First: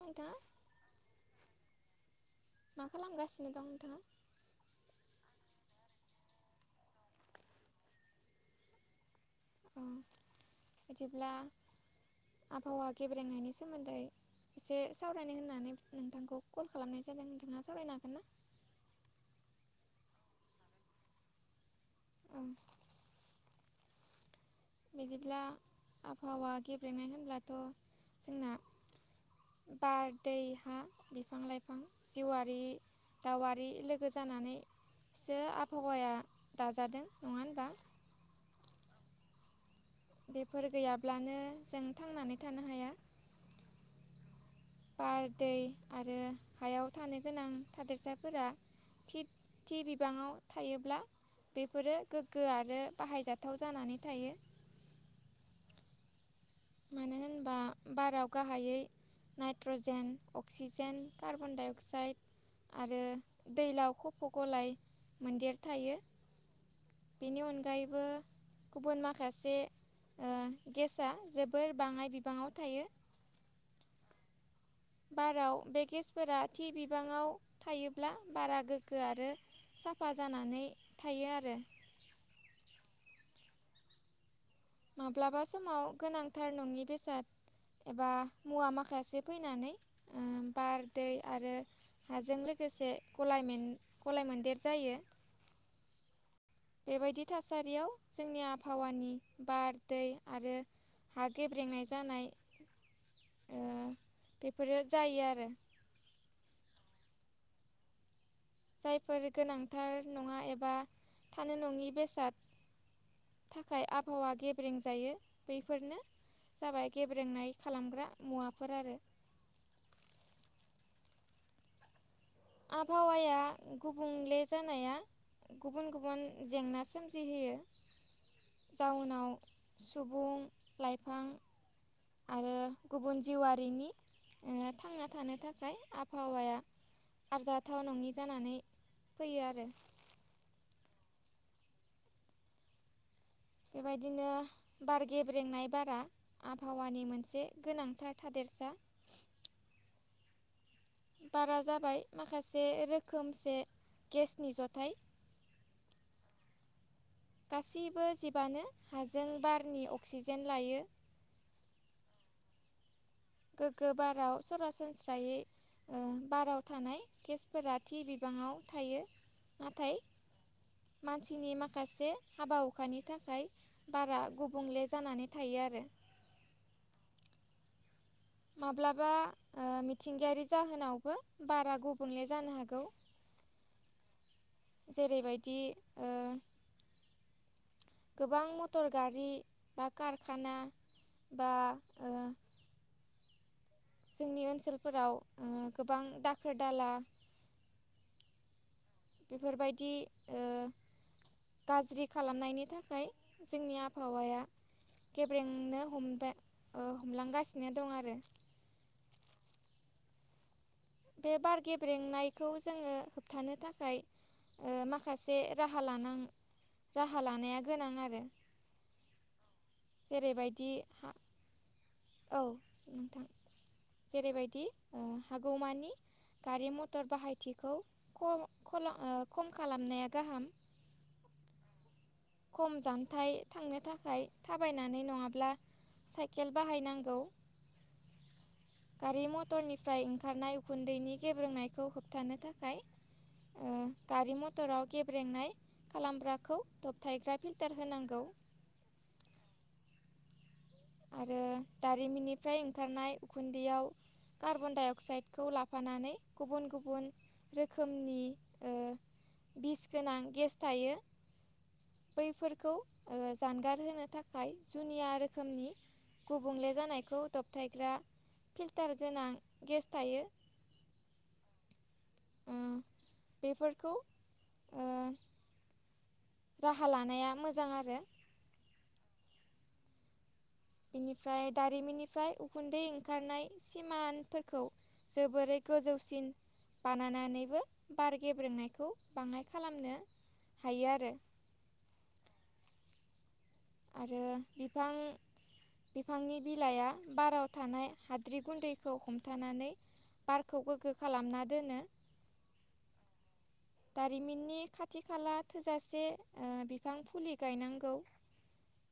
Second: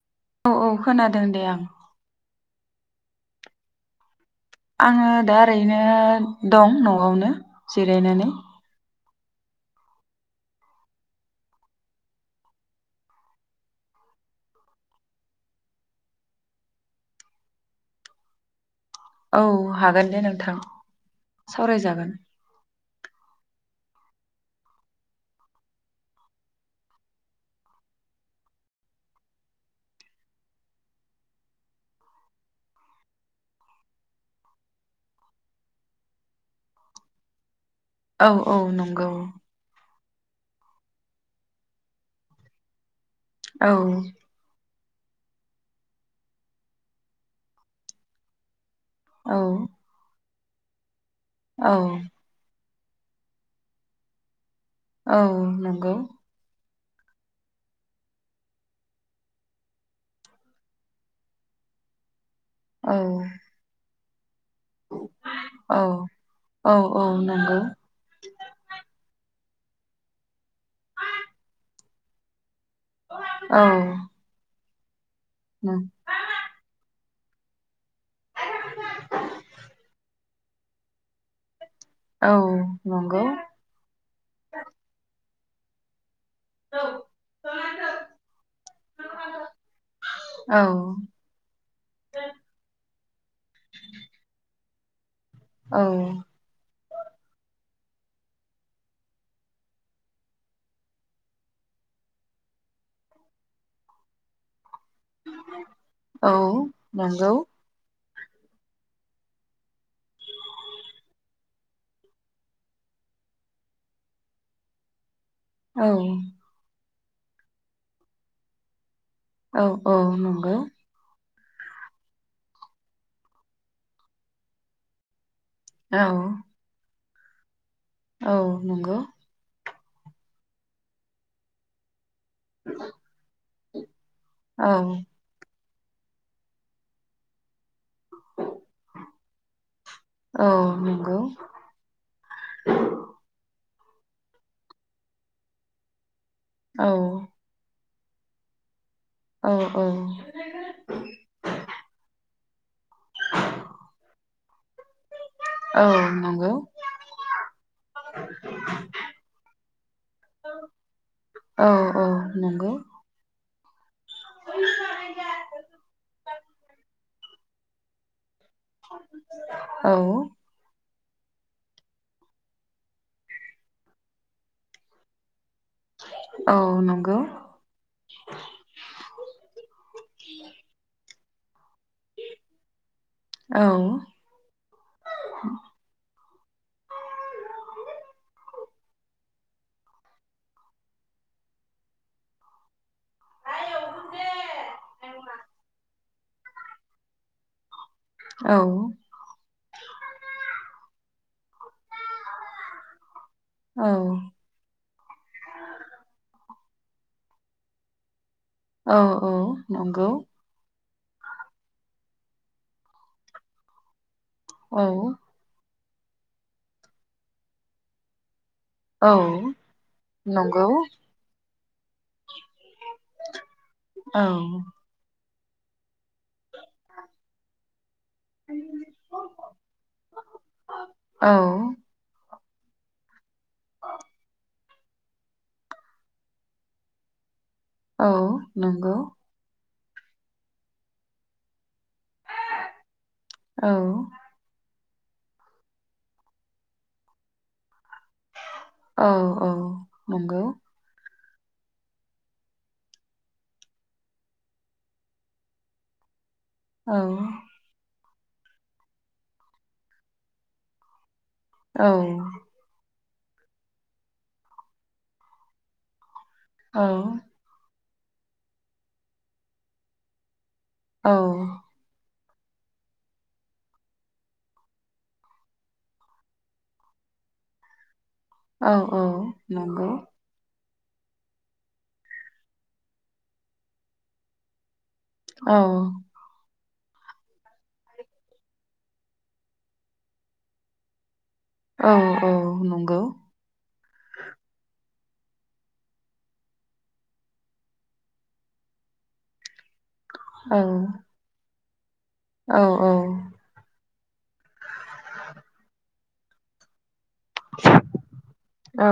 नोंथाङा औ औ खोनादों दे आं। मा खालामगासिनो दं नोंथाङा? आङो दा ओरैनो दं न'आवनो जिरायनानै। अ [unintelligible] बिदिब्ला आबहावा गेब्रेंनायनि सोमोन्दै एसे सावरायनो होननानै नोंथांखौ कल खालामनाय जादों नोंथाङा सावरायनो हागोन ना? औ हागोन दे नोंथां सावरायजागोन। औ बिदिब्ला आबहावा गेब्रेंनाय होनब्लाथ' जोंना बार, दै, हा बिफां -लाइफां जिउआरि [unintelligible] लोगो जानानैसो आबहावाया दाजादों नङा होनबा? औ औ नंगौ। बेफोर गैयाब्लानो जों थांनानै थानो हाया। औ। बार, दै आरो हायाव थानो गोनां थादेरसाफोरा औ थि-थि बिबाङाव थायोब्ला औ बेफोरो गोग्गो आरो बाहायजाथाव जानानै थायो। औ नंगौ। मानो होनबा बाराव गाहायै nitrogen, oxygen, carbon dioxide औ आरो दैलाव खफ' गलाय मोनदेर औ थायो। औ औ बेनि नंगौ अनगायैबो गुबुन माखासे [unintelligible] गेस आ जोबोर बाङाय बिबाङाव थायो। औ। बाराव बे गेसफोरा थि बिबाङाव थायोब्ला बारा गोग्गो आरो साफा जानानै थायो आरो। औ नंगौ। माब्लाबा समाव गोनांथार नङि बेसाद एबा मुवा माखासे फैनानै औ बार, दै आरो हाजों लोगोसे गलायमोन- गलायमोन्देर जायो। औ। बेबायदि थासारियाव जोंनि आबहावानि बार, दै आरो हा गेब्रेंनाय जानाय ओ [unintelligible] बेफोरो जायो आरो। नोंगौ। जायफोर गोनांथार नङा एबा थानो नङि बेसाद थाखाय आबहावा गेब्रें जायो। औ बेफोरनो जाबाय गेब्रेंनाय खालामग्रा मुवाफोर आरो। औ औ नंगौ। आबहावाया गुबुंले जानाया गुबुन- औ गुबुन जेंनासो सोमजि हैयो। औ नंगौ। सुबुं, लाइफां आरो गुबुन जिउआरिनि ओ औ थांना थानो थाखाय। आबहावाया आरजाथाव नोंङि जानानै फैयो आरो। औ [unintelligible] बेबायदिनो बार गेब्रेंनाय बारा औ आबहावानि मोनसे गोनां थादेरसा। औ औ। बारा जाबाय माखासे रोखोमसे गेसनि जथाय नोंगौ गासैबो जिबानो हाजों बारनि अक्सिजेन लायो औ औ नं गो बाराव सरासनस्रायै ओ बाराव थानाय केसफोरा थि बि औ मानसिनि माखासे हाबा हुखानि थाखाय बारा गुबुंले जानानै थायो आरो। औ नंगौ माब्लाबा ओ मिथिंगायारि जाहोनावबो बारा गुबुंले जानो हागौ औ जेरैबायदि ओ गोबां मथ- मटर गारि बा कारखाना बा ओ जोंनि ओनसोलफोराव ओ गोबां दाखोर दाला औ बेफोरबायदि ओ गाज्रि खालामनायनि थाखाय जोंनि औ आबहावाया गेब्रेंनो हमबाय ओ हमलांगासिनो दं आरो औ औ नंगौ बे बार गेब्रेंनायखौ जोङो होबथानो थाखाय ओ औ माखासे राहा हालानां राहा लानाया गोनां आरो औ नंगौ जेरैबायदि हा औ नोंथां। औ जेरैबायदि ओ हागौ मानि गारि मथर बाहायथिखौ खम खलम खम खालामनाया गाहाम। औ खम जान्थायाइ थांनो थाखाय थाबायनानै नङाब्ला साइकेल बाहायनांगौ औ नंगौ फ्राय ओंखारनाय उखुन्दैनि गेब्रोंनाय खौ होबथानो थाखाय औ ओ गारि मथराव गेब्रेंनाय खालामग्राखौ दबथायग्रा फिल्टार होनांगौ- औ औ नंगौ आरो दारिमिननिफ्राय ओंखारनाय उखुन्दैयाव कार्बन-डाइ अक्साइडखौ लाफानानै गुबुन औ गुबुन रोखोमनि ओ बिस गोनां गेस थायो बैफोरखौ ओ जानगार होनो थाखाय जुनिया रोखोमनि गुबुंले औ जानायखौ दबथायग्रा फिल्टार गोनां गेस थायो औ ओ बेफोरखौ ओ राहा लानाया मोजां आरो औ औ नंगौ बेनिफ्राय दारिमिननिफ्राय उखुन्दै ओंखारनाय सिमानफोरखौ औ जोबोरै गोजौसिन बानायनानैबो बार गेब्रेंनायखौ बाङाय खालामनो हायो आरो औ औ नंगौ आरो बिफां बिफांनि बिलाइआ बाराव थानाय हाद्रि गुन्दैखौ हमथानानै औ बारखौ गोग्गो खालामना दोनो औ औ दारिमिननि खाथि खाला थोजासे ओ बिफां फुलि गायनांगौ औ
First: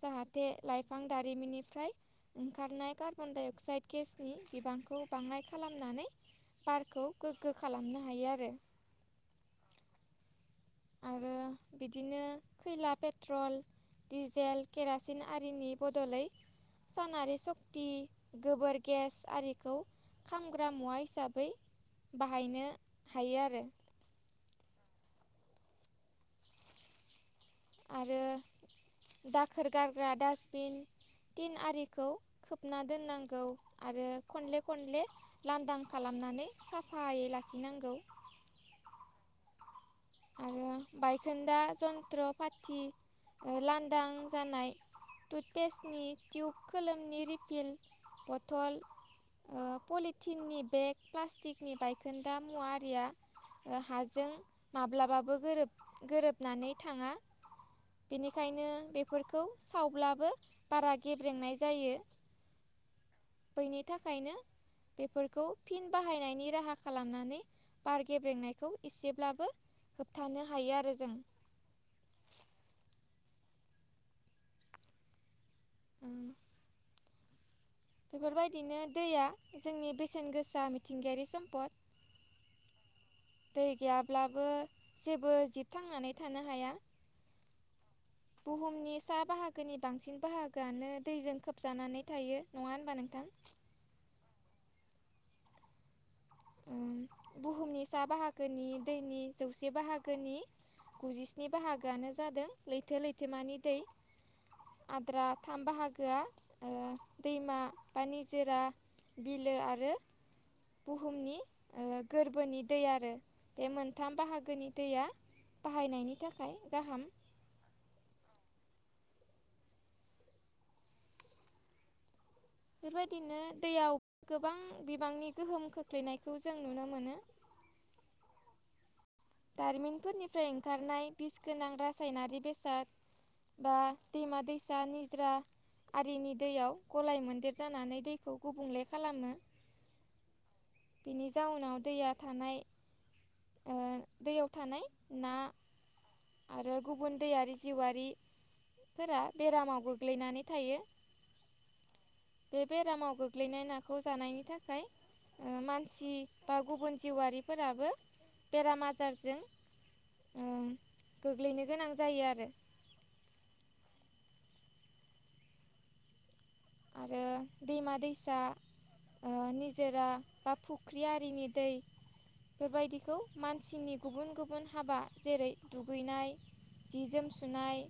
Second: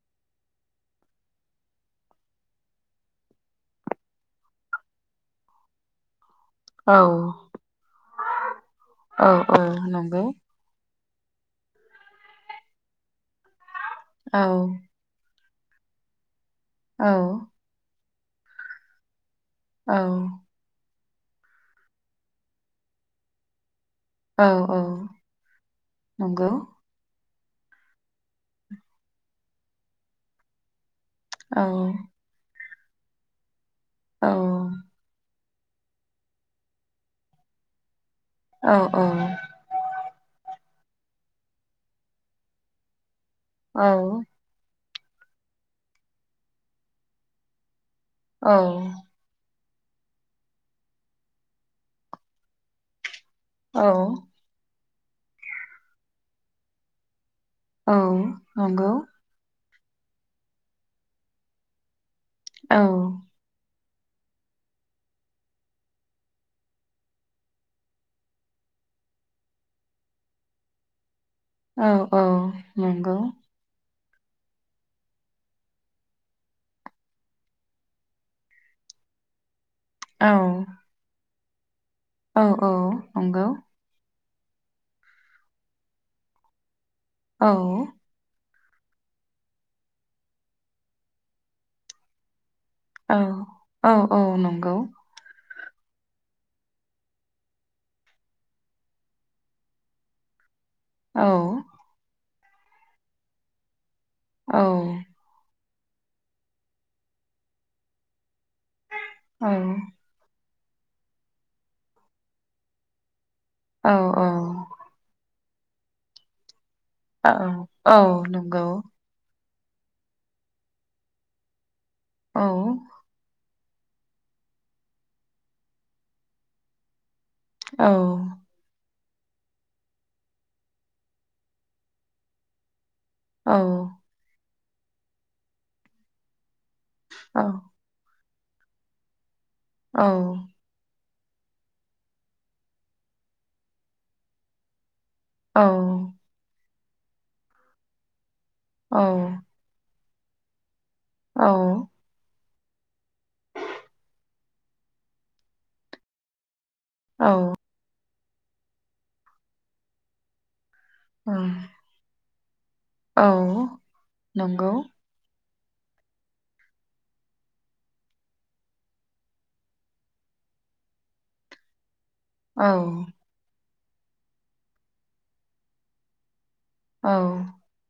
जाहाथे लाइफां दारिमिननिफ्राय ओंखारनाय कार्बन डाइ अक्साइड गेसनि बिबां खौ बाङाय खालामनानै औ बारखौ गोग्गो खालामनो हायो आरो औ औ नंगौ आरो बिदिनो खैला पेट्रल दिडिजेल केरासिन आरिनि बदलै सनारि औ सशक्ति गोबोर गेस आरि खौ औ खामग्रा मुवा हिसाबै बाहायनो हायो आरो औ औ नंगौ आरो दाखोर गारग्रा डासटबिन तिन औ आरिखौ खोब ना दोननांगौ आरो औ खनले खनले लांदां खालामनानै साफायै लाखिनांगौ। औ औ। आरो बायखोन्दा जन्थ्र पाथि औ लांदां जानाय टुथपेस्टनि टिुब खोलोमनि रिपिल औ पथल पलिटिननि बेग प्लास्टिकनि बायखोन्दा मुवारिया औ हाजों माब्लाबाबो गोर गोरोबनानै थाङा। औ बेनिखायनो नंगौ बेफोरखौ। सावब्लाबो बारा गेब्रेंनाय जायो। औ। बेनि थाखायनो बेफोरखौ फिन बाहायनायनि राहा खालामनानै बार गेब्रेंनायखौ एसेब्लाबो होबथानो हायो आरो जों। औ औ नंगौ बेफोरबायदिनो दैया जोंनि औ बेसेन गोसा मिथिंगायारि सम्पद। औ औ नंगौ। ब्लाबो जेबो जिबथांनानै थानो हाया। औ। बुहुमनि सा बाहागोनि बांसिन बाहागोआनो दैजों खोबजानानै थायो। नङा होनबा नोंथां औ औ औ नंगौ। बुहुमनि सा बाहागोनि दैनि जौसे बाहागोनि। औ गुजिस्नि बाहागोआनो जादों लैथो लैथोमानि दै। औ आद्रा थाम बाहागोआ ओ दैमा बानि निज जेरा बिलो आरो बुहुमनि ओ गोरबोनि दै आरो। बे औ मोनथाम बाहागोनि दैया बाहायनायनि थाखाय। गाहाम औ औ नंगौ। औ बेबायदिनो दैयाव गोबां बिबांनि गोहोम खोख्लैनायखौ जों नुनो मोनो। औ। दारिमिनफोरनिफ्राय ओंखारनाय बिस गोनां रासायनारि बेसाद। औ बा दैमा-दैसा निज्रा आरिनि दैयाव गलाय मोन्देर जानानै दैखौ गुबुंले खालामो। औ। बेनि जाउनाव दैया थानाय ओ दैयाव थानाय ना औ। आरो गुबुन दैयारि जिउआरिफोरा बेरामाव गोग्लैनानै थायो। औ। बे बेरामाव गोग्लैनाय नाखौ जानायनि थाखाय ओ मानसि बा गुबुन औ जिउआरिफोराबो बेराम आजारजों ओ औ गोग्लैनो गोनां जायो आरो औ नंगौ। आरो दैमा दैसा ओ निजोरा बा फुख्रि आरिनि दै औ बेबायदिखौ मानसिनि गुबुन गुबुन हाबा जेरै दुगैनाय जि जोम औ सुनाय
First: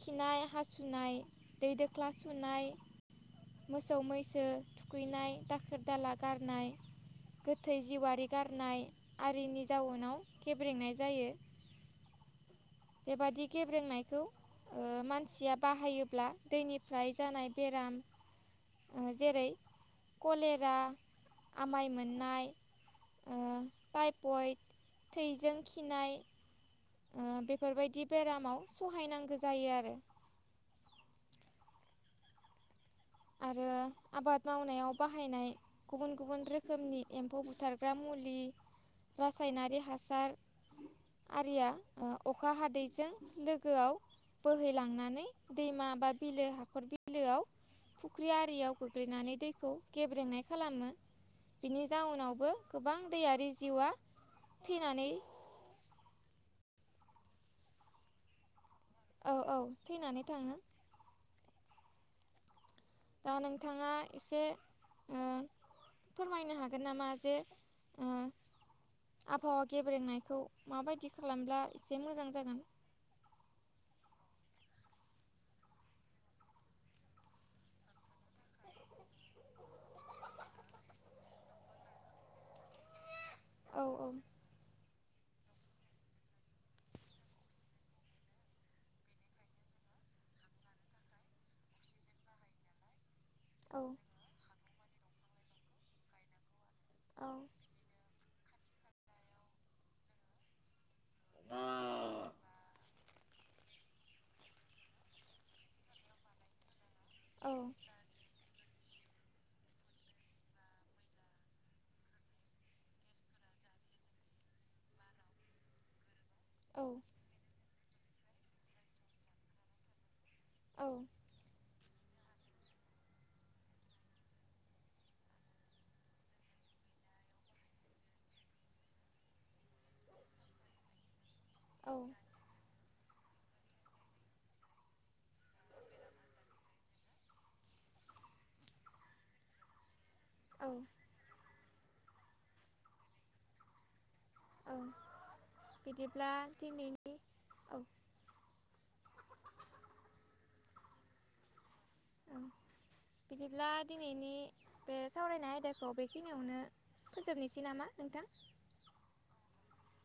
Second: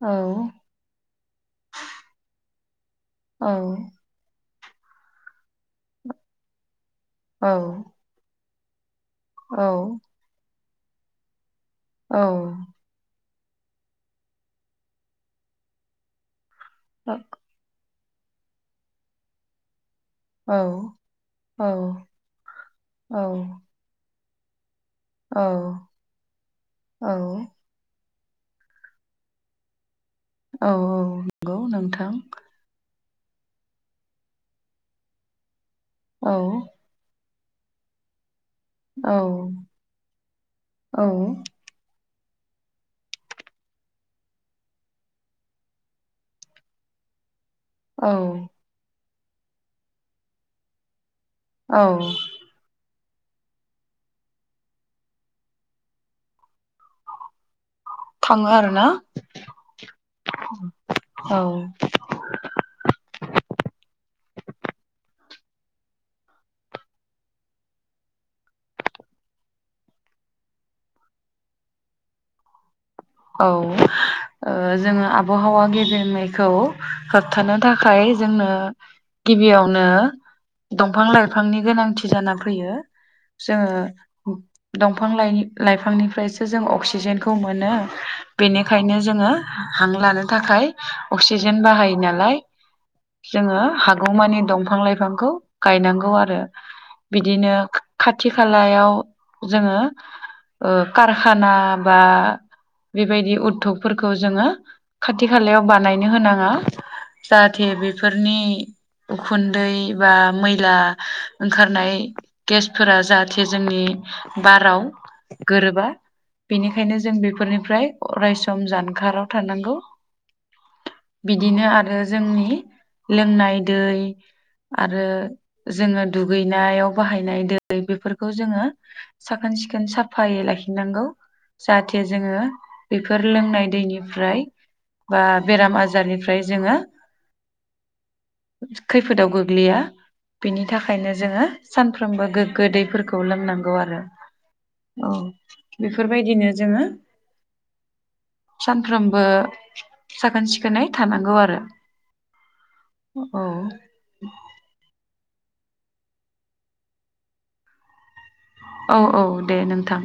औ खिनाय हासुनाय दै दोख्ला सुनाय औ मोसौ मैसो थुखैनाय दाखोर दाला गारनाय औ गोथै जिउआरि गारनाय आरिनि जाउनाव गेब्रेंनाय जायो। औ। बेबादि गेब्रेंनायखौ ओ मानसिया बाहायोब्ला दैनिफ्राय जानाय बेराम ओ जेरै औ कलेरा, आमाय मोननाय औ ओ टाइपइड थैजों खिनाय औ। बिदि बेरामाव सहायनांगो जायो आरो औ औ नंगौ नोंथां। आरो आबाद मावनायाव बाहायनाय गुबुन औ गुबुन रोखोमनि एम्फौ बुथारग्रा मुलि औ रासायनारि हासार औ आरिया [inaudible] अखा हादैजों लोगोआव बोहैलांनानै दैमा बा बिलो हाखर बिलोआव औ फुख्रि आरियाव गोग्लैनानै दैखौ गेब्रेंनाय खालामो। औ बिनि जाउनावबो गोबां दैयारि जिउआ थैनानै थाङो आरो ना? औ औ थैनानै थाङो औ। दा नोंथाङा एसे ओ फोरमायनो हागोन नामा जे ओ आबहावा गेब्रेंनायखौ माबायदि खालामब्ला एसे मोजां जागोन। औ। जोङो आबहावा गेब्रेंनायखौ होबथानो थाखाय जोंनो गिबियावनो दंफां लाइफांनि गोनांथि जाना फैयो। औ औ जोङो दंफां लाइ-लाइफांनिफ्रायसो जों अक्सिजेनखौ मोनो। बेनिखायनो जोङो हां लानो थाखाय अक्सिजेन बाहायो नालाय जोङो औ हागौमानि दंफां लाइफांखौ गायनांगौ आरो औ बिदिनो खाथि खालायाव जोङो ओ कारखाना औ बा बेबायदि उद्धबफोरखौ जोङो खाथि खालायाव बानायनो होनाङा। जाहाथे औ बेफोरनि उखुन्दै बा मैला ओंखारनाय गेसफोरा जाहाथे जोंनि बाराव गोरोबा बेनिखायनो जों बेफोरनिफ्राय अरायसम जानखाराव थानांगौ। औ बिदिनो आरो जोंनि लोंनाय दै। आरो जोङो दुगैनायाव बाहायनाय दै बेफोरखौ जोङो साखोन साखोन सिखोन साफायै लाखिनांगौ जाहाथे औ जोङो। बेफोर लोंनाय दैनिफ्राय बा बेराम आजारनिफ्राय जोङो। खैफोदाव गोग्लैया बेनि औ थाखायनो जोङो। सानफ्रोमबो गोगो दैैफोरखौ लोंनांगौ आरो। औ बेफोर बिदिब्ला बायदिनो जोङो। दिनैनि औ सानफ्रोमबो साखोन सिखोनै थानांगौ आरो। औ बिदिब्ला दिनैनि बे सावरायनाया। आइदाखौ बेखिनियावनो फोजोबनोसै नामा नोंथां औ औ दे नोंथां।